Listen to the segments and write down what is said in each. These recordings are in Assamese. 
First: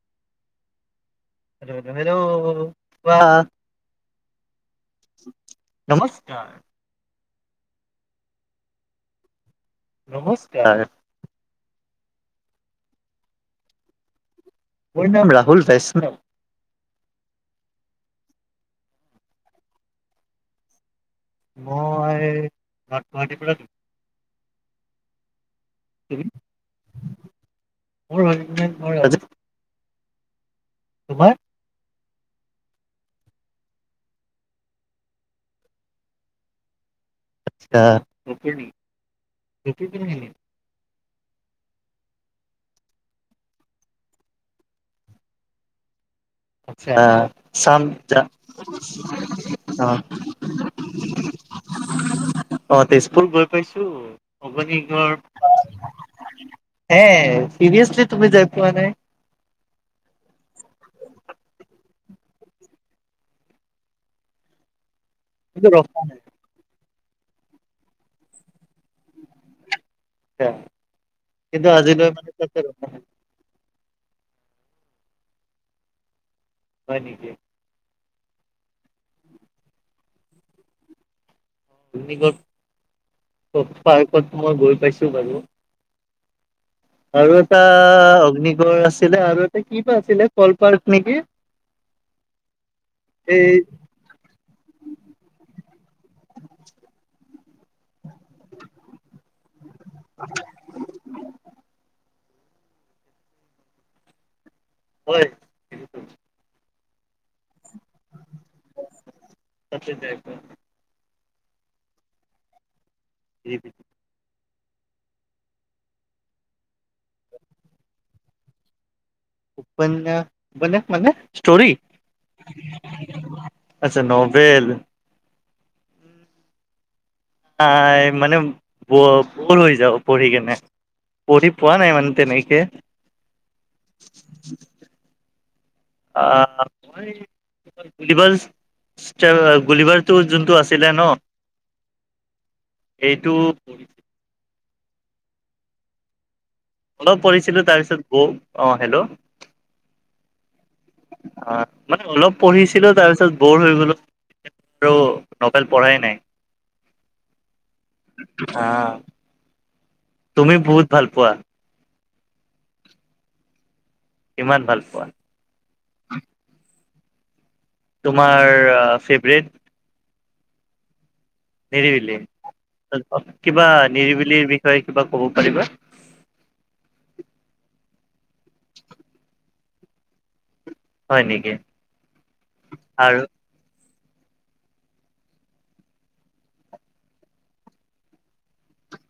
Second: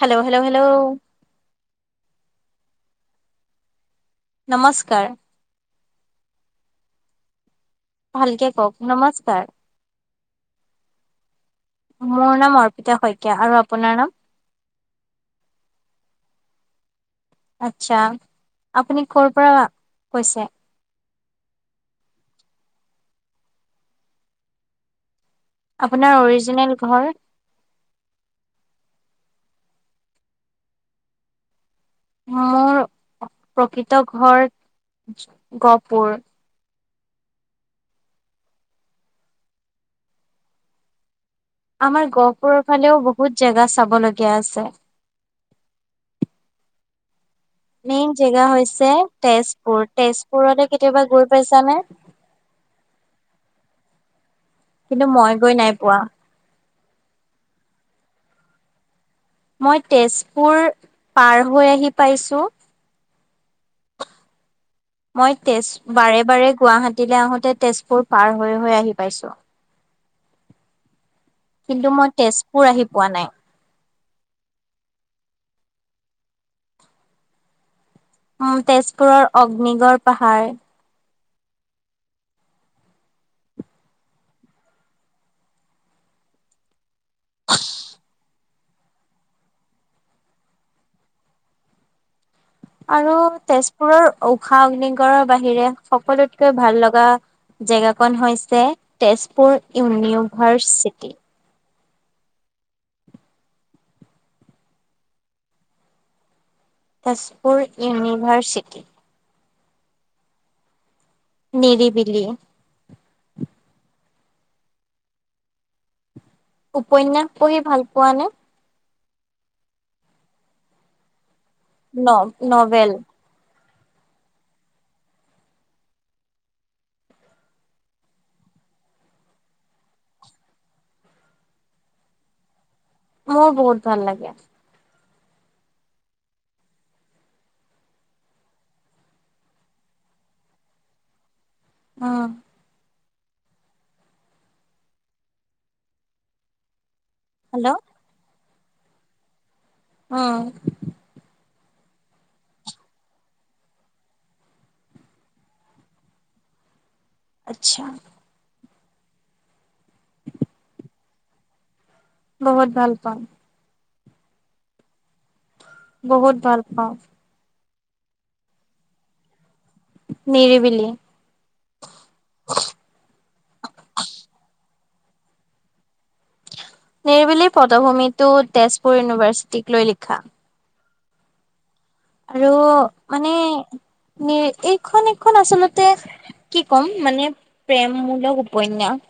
Hello hello hello hello hello hello কোৱা নমস্কাৰ নমস্কাৰ ভালকে কওক নমস্কাৰ নমস্কাৰ মোৰ নাম অৰ্পিতা শইকীয়া আৰু আপোনাৰ নাম? মোৰ নাম ৰাহুল বৈষ্ণৱ। আচ্ছা আপুনি কৰ'ৰ পৰা কৈছে? মইা গুৱাহাটীৰ পৰা কৈছোঁ আপোনাৰ অৰিজিনেল ঘৰ মোৰ হৰিজনেল মই ৰাজু। তোমাৰ মোৰ প্ৰকৃত ঘৰ গহপুৰ। আচ্ছা আমাৰ গহপুৰৰ ফালেও বহুত জেগা চাব লগীয়া আছে। আচ্ছা। চাম মেইন যা জেগা হৈছে তেজপুৰ, অ তেজপুৰতে কেতিয়াবা গৈ পাইছানে? শ [unintelligible] কিন্তু মই গৈ নাই পোৱা। হে চিৰিয়াছলি তুমি যাই পোৱা নাই? মই তেজপুৰ পাৰ হৈ আহি পাইছো। মই কিন্তু তেজ ৰখা নাই বাৰে-বাৰে গুৱাহাটী দিলে আহোতে তেজপুৰ পাৰ হৈ-হৈ আহি পাইছো। এ [unintelligible] কিন্তু মই তেজপুৰ আহি পোৱা নাই। হয় নিকি? উম তেজপুৰৰ অগ্নিগড় পাহাৰ। [unintelligible] পাৰ্কত মই গৈ পাইছো বাৰু আৰু এটা অগ্নি বৰ আছিলে আৰু এয়া কি বা আছিলে কল পাৰ্ক নেকি? আৰু এই তেজপুৰৰ ঊষা অগ্নিগড়ৰ বাহিৰে সকলোতকে ভাল লগা জেগা কণ হৈছে তেজপুৰ ইউনিভাৰ্চিটি। হয়। তেজপুৰ ইউনিভাৰ্চিটি। তচতেিব [unintelligible] নিৰিবিলি। [unintelligible] উপন্যাস পঢ়ি ভাল পোৱা নে? উপন্যাস-উপন্যাস মানে? Story novel. আচ্ছা নভেল। আহ মানে ব-ব'ৰ হৈ যাও পঢ়ি কেনে, পঢ়ি পোৱা নাই মানে তেনেকে। মোৰ বহুত ভাল লাগে। [unintelligible] গুলিবাৰটো যোনটো আছিলে ন? অহ। এইটো অলপ পঢ়িছিলো হেল্ল' তাৰপিছত বৌ অহ হেল্ল'? অহ। অহ মানে অলপ পঢ়িছিলো তাৰপিছত বৰ হৈ গলো তাৰ পাছত আৰু নবেল পঢ়াই নাই। আচ্ছা। আহ, তুমি বহুত ভাল পোৱা। বহুত ভাল পাওঁ। কিমান ভাল পোৱা? বহুত ভাল পাওঁ। তোমাৰ ফেভৰেট নিৰিবিলি। নিৰিবিলি তাৰে কিবা ক'ব পাৰিবা? নিৰিবিলি পদভূমিটো তেজপুৰ ইউনিভাৰ্চিটিক লৈ লিখা। হয় নেকি? আৰু আৰু মানে নি এইখন এইখন আচলতে, কি ক'ম মানে প্ৰেমমূলক উপন্যাস।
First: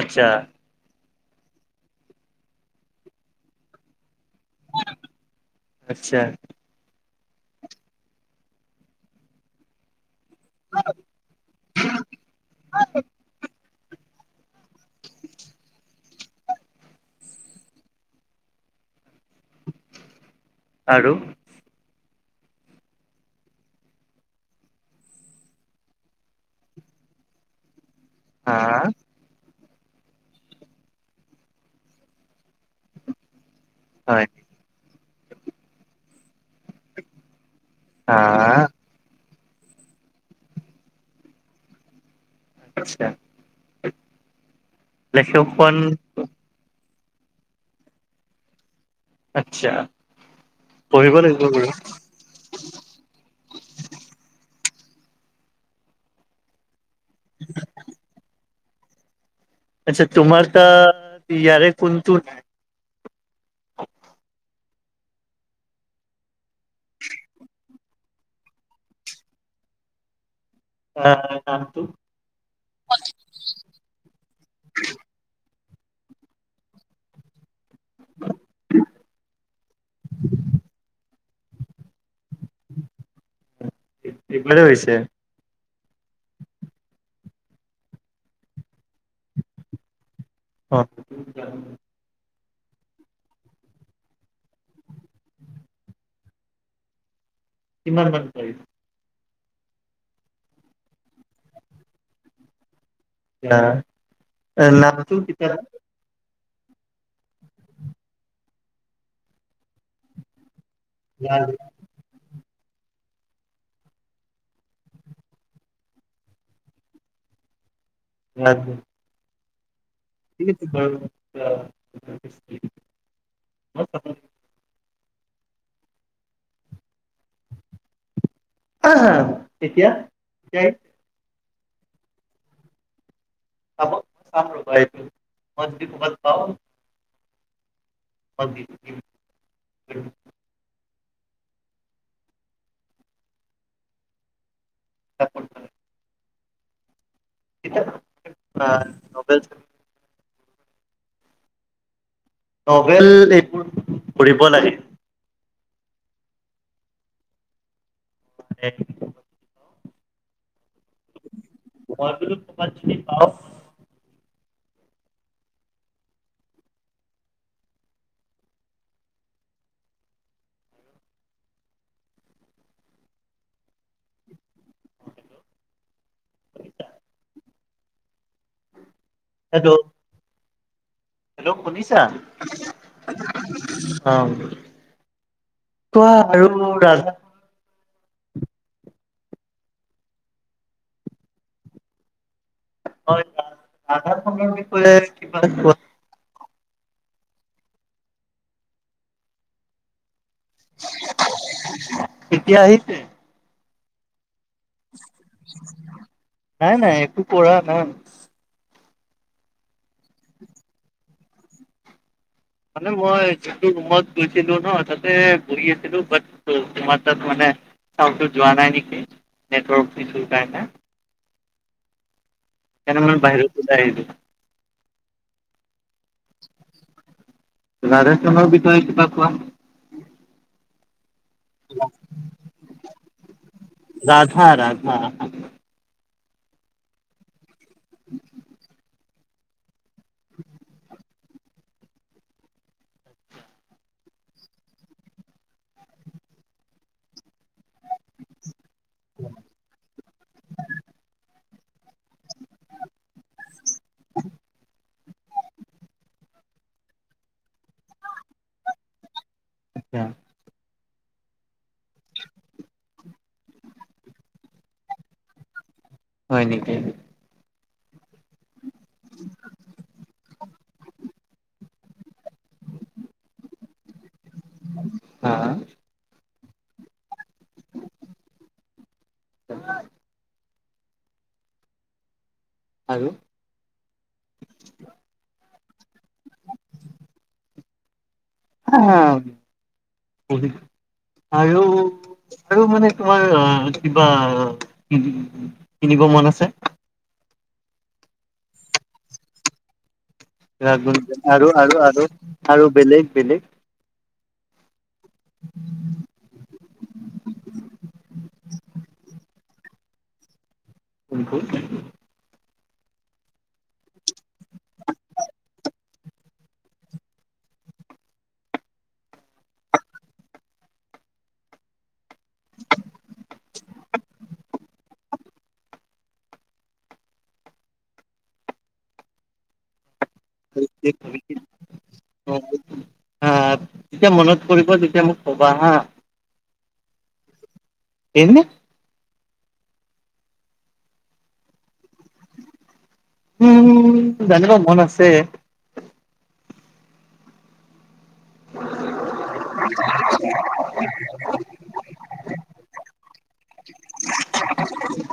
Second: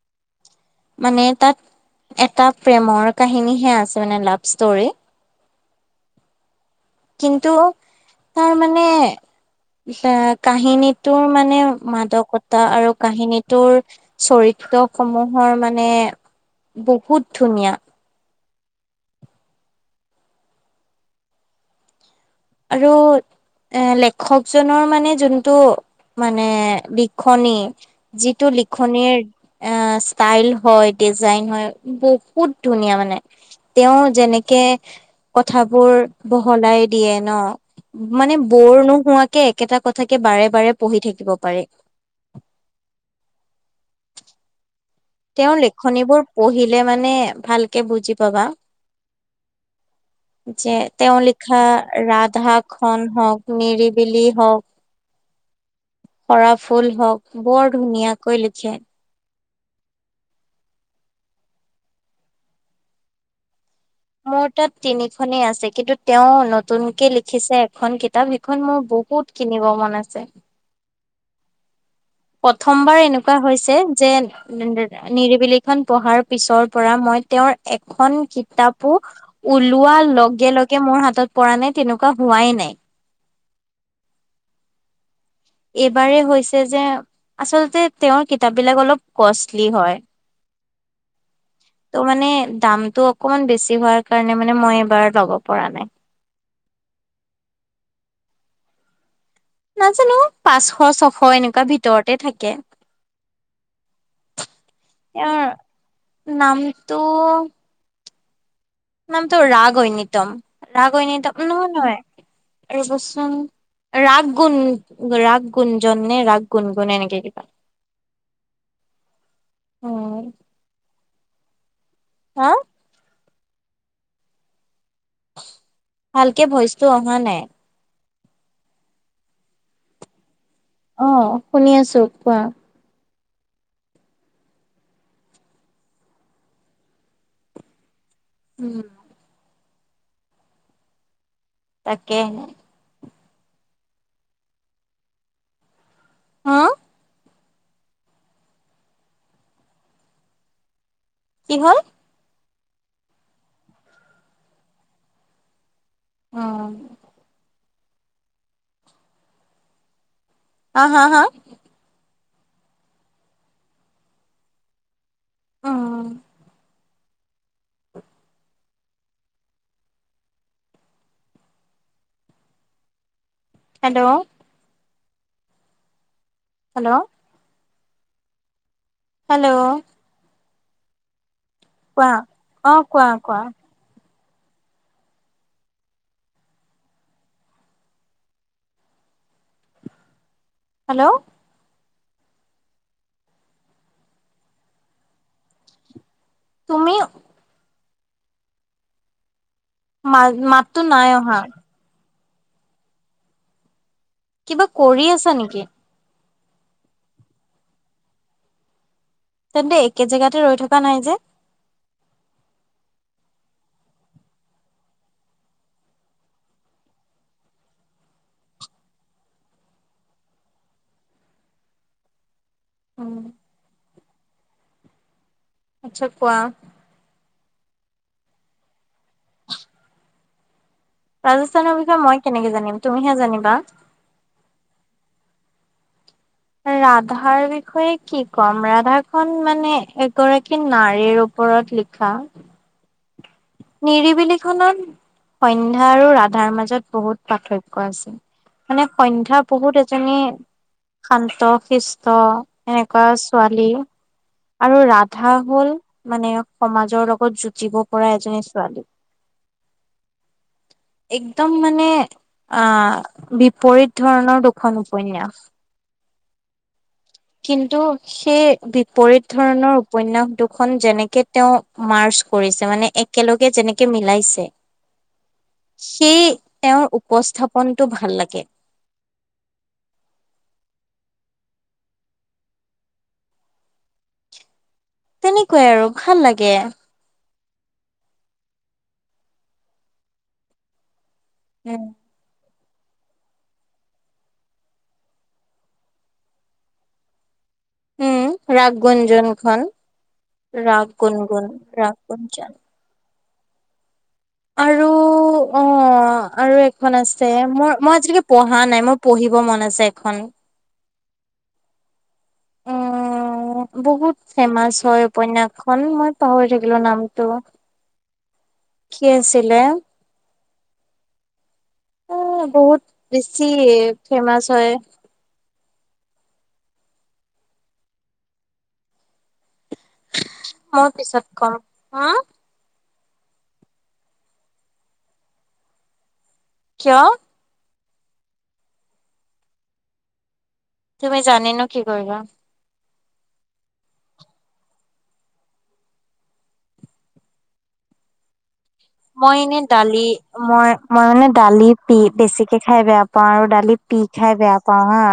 আচ্ছা। মানে তাত, এটা প্ৰেমৰ কাহিনীহে আছে মানে লাভ ষ্টৰি। আচ্ছা। কিন্তু তাৰ মানে এ কাহিনীটোৰ মানে মাদকতা আৰু কাহিনীটোৰ চৰিত্ৰ সমূহৰ মানে বহুত ধুনীয়া আৰু আৰু, এ লেখকজনৰ মানে যোনটো মানে লিখনি যিটো হা লিখনিৰ এ ষ্টাইল হয়, ডিজাইন হয় বহুত ধুনীয়া মানে। তেওঁ হয় যেনেকে কথাবোৰ বহলাই দিয়ে। ন হা মানে বৰ নোহোৱা কে একেটা কথাকে বাৰে বাৰে পঢ়ি থাকিব পাৰে। আচ্ছা তেওঁৰ লেখকখন লেখনিবোৰ পঢ়িলে মানে ভালকে বুজি পাবা। আচ্ছা যে পঢ়িব তেওঁ লাগিব লিখা বাৰু ৰাধাখন হওক, নিৰিবিলি হওক বৰফ ফুল হওক বৰ ধুনীয়াকৈ লি ছে। আচ্ছা, তোমাৰ তাত ইয়াৰে কোনটো নাই? মোৰ তাত তিনিখনেই আছে কিন্তু তেওঁ নতুনকে লিখিছে এখন কিতাপ, সিখন মোৰ বহুত কিনিব মন আছে। অ অ নামটো? প্ৰথমবাৰ এনেকুৱা হৈছে যে নি নি নিৰিবিলি খন পঢ়াৰ পিছৰ পৰা মই তেওঁৰ এখন কিতাপো, ওলোৱাৰ লগে লগে মোৰ হাতত কৰা নে কেনোকা? দিপ্লেজাৰ আহিছে। এইবাৰেই হৈছে যে আচলতে তেওঁৰ কিতাপ বিলাক অলপ কষ্টলি হয়। অঁহ। ত' মানে দামটো অকমান বেছি হোৱাৰ কাৰণে মানে মই এইবাৰ ল'ব পৰা নাই। কিমান মান পৰিল। নাজানো, পাঁচশ ছশ এনেকুৱা ভিতৰতে থাকে। না, এ--নামটো তেওঁৰ তেতিয়া নামটো? নামটো ৰাঘ ঐনিতম। ৰাঘৈ ঐনিতম, নৌ কিতাপ পঢ়ে। ৰ'ব চোন, ৰাগ গুণ ৰাগ গুঞ্জন নে ৰাগ গুণগুণ এনেকে কিবা। নাগ উম ইজ ইট্‌ বাৰ্গ অঁ হা [unintelligible] [unintelligible] ভালকে ভইচ্‌টো অহা নাই। হঁহ্‌- হাঁ- তেতীয়া--দেইত অঁ, শুনি আছো। কোৱা? চাক ' চাম ৰ'বা এক মিনিত, মই যদি কবাত পাও অ গিন্‌ উম গিন্‌ উম তাকে তাই কোন হ'য়? হঁ কিতাব, অঁ নভেল। কি হ'ল? নভেল--এইবোৰ, পঢ়িব লাগে। অঁ এক্‌ আঁ হাঁ-হাঁ পাচিন, পাচিন পাও অঁ-হ হেল্লৌ হেল্ল' উ [unintelligible] [unintelligible] হেল্লৌ হেল্লৌ', শুনিছা? অ কোৱা কোৱা অঁ, কোৱা আৰু মোৰ--ৰাজ হেল্ল' হয় ৰাধা সংক্ৰান্তি বুলি কিবা কোৱা তুমি [unintelligible] মাতটো নাই অহা। কেতিয়া আহিছে? কিবা কৰি আছা নেকি? নাই নাই একো কৰা নাই। তেন্তে একে জেগাতে ৰৈ থকা নাই যে? মানে মই যিটো ৰুমত গৈছিলো ন তাতে বহি আছিলো বাট তোমাৰ তাত মানে চাওন টো যোৱা নাই নেকি নেটৱৰ্ক ইচো কাৰণে সেই কাৰনে উম মানে বাহিৰত ওলাই আহিলোঁ। আচ্ছা কোৱা ৰাজস্থানৰ বিষয়ে কিবা কোৱা ৰাজস্থানৰ বিষয়ে মই কেনেকে জানিম তুমিহে জানিবা। ৰাধা ৰাধা ৰাধাৰ বিষ বিষয়ে কি ক'ম ৰাধাক খন মানে এগৰাকী নাৰীৰ ওপৰত লিখা নিৰিবিলি খনত সন্ধ্যা আৰু ৰাধাৰ মাজত বহুত পাৰ্থক্য ক আছে মানে সন্ধ্যা বহুত এজনী শান্ত শিষ্ট এনেকুৱা ছোৱালী আৰু ৰাধা হল মানে সমাজৰ লগত যুঁজিব পৰা এজনী ছোৱালী আচছা। একদম মানে অহ বিপৰীত ধৰণৰ দুখন উপন্যাস। হয় নেকি? কিন্তু সেই পৰিত ধৰণৰ উপন্যাস দুখন যেনেকে তেওঁ মাৰ্চ কৰিছে মানে একেলগে যেনেকে মিলাইছে হা সেই তেওঁৰ উপস্থাপনতটো ভাল লাগে। আৰু তেনেকুৱাই আৰু ভাল লাগে। [unintelligible] আৰু উম। আৰু মানে তোমাৰ কিবা কিনিব মন আছে। উম ৰাগ গুঞ্জনখন ৰাগ গুঞ্জন আৰু আৰু আৰু গুঞ্জন। আৰু বেলেগ বেলেগ আৰু অ আৰু এখন আছে মোৰ মই আজিলৈকে পঢ়া নাই মোৰ পঢ়িব মন আছে এখন কোনখন? অ বহুত ফেমাচ হয় উপন্যাসখন মই পাহৰি থাকিলো নামটো কি আছিলে? বহুত বেছি ফেমাচ হয়। মই পিছত কোনবোৰ? কম, হা? হা, তেতিয়া মনত পৰিব, তেতিয়া মোক ক'বা হা। কিয়? এনে। ‌ তুমি জানি নো কি কৰিবা? উম! জানিব মন আছে। মই এনে দালি, মই, মই মানে দালি পি, ‌ বেছিকে খাই বেয়া পাওঁ। পাওঁ আৰু দাল লি পি খাই বেয়া পাওঁ হা।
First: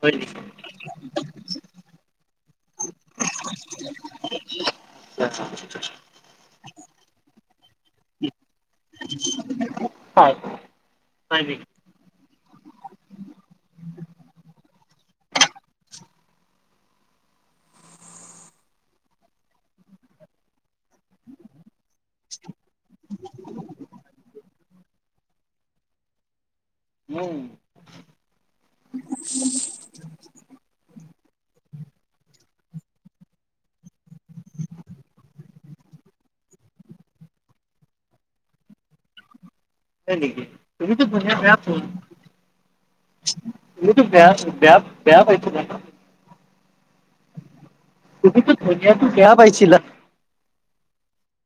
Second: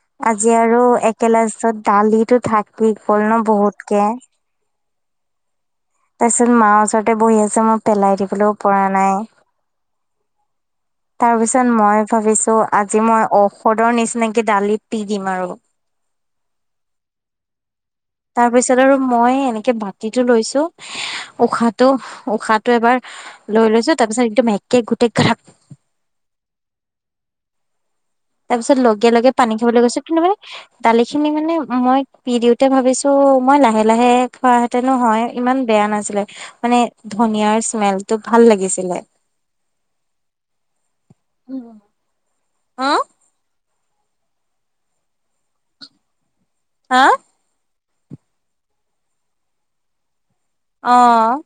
হয় নেকি আজি আৰু একগিলাচত দালি থাকি গ'ল ন, বহুতকে। আচ্ছা! তাৰপিছত মাৰ ওচৰতে বহি আছোঁ, মই পেলাই দিবলৈও পৰা নাই। হয়। তাৰ হয় পিছত নেকি মই ভাবিছোঁ ত' আজি মই ঔষধৰ নিচিনাকি দালি পি দিম আৰু। তাৰ পিছত আৰু মই এনেকে বাতিটো লৈছোঁ। উশাহটো, উশাহটো, এবাৰ লৈ লৈছোঁ, তাৰপিছত একদম একে ঘোট দে খ্ৰাপ উম! তাৰ পিছত লগে লগে পানী খাবলৈ গৈছো। কিন্তু মানে দালি খিনি মানে মই পি দিওঁ। তে ভাবিছোঁ মই লাহে লাহে খোৱা হেঁতেনো হয়, ইমান বেয়া নাছিলে, মানে ধনিয়াৰ স্মেলটো ভাল লাগিছিলে। হয় নেকি? তুমিটো ধনিয়া বেয়া পোৱা। অ এইটো বেয়া, বয়া বেয়া পাইছিলা ন? হা? তুমিটো ধনিয়াটো বেয়া পাইছিলা! অ'!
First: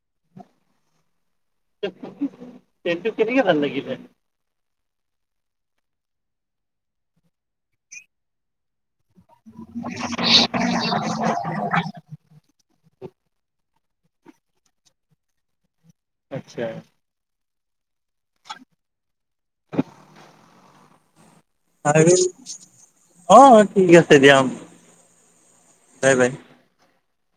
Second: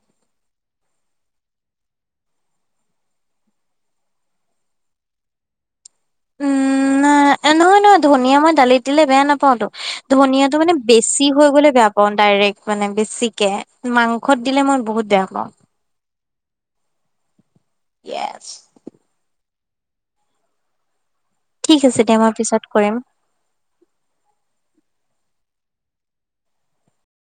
তেন্তে কেনেকে ভাল লাগিলে? উম! নহয়, নহয়, ধনিয়া মই দালিত দিলে বেয়া নাপাওঁটো, ধনিয়াতটো মানে বেছি হৈ গ'লে বেয়া পাওঁ ডাইৰেক্ট মানে বেছিকৈ। মাংসত দিলে মই বহুত বেয়া পাওঁ। আচ্ছা! ইয়েছ! ঠিক আছে আৰু দিয়া মই পিছত কৰিম অ' ঠিক আছে দিয়া। বাই! বাই!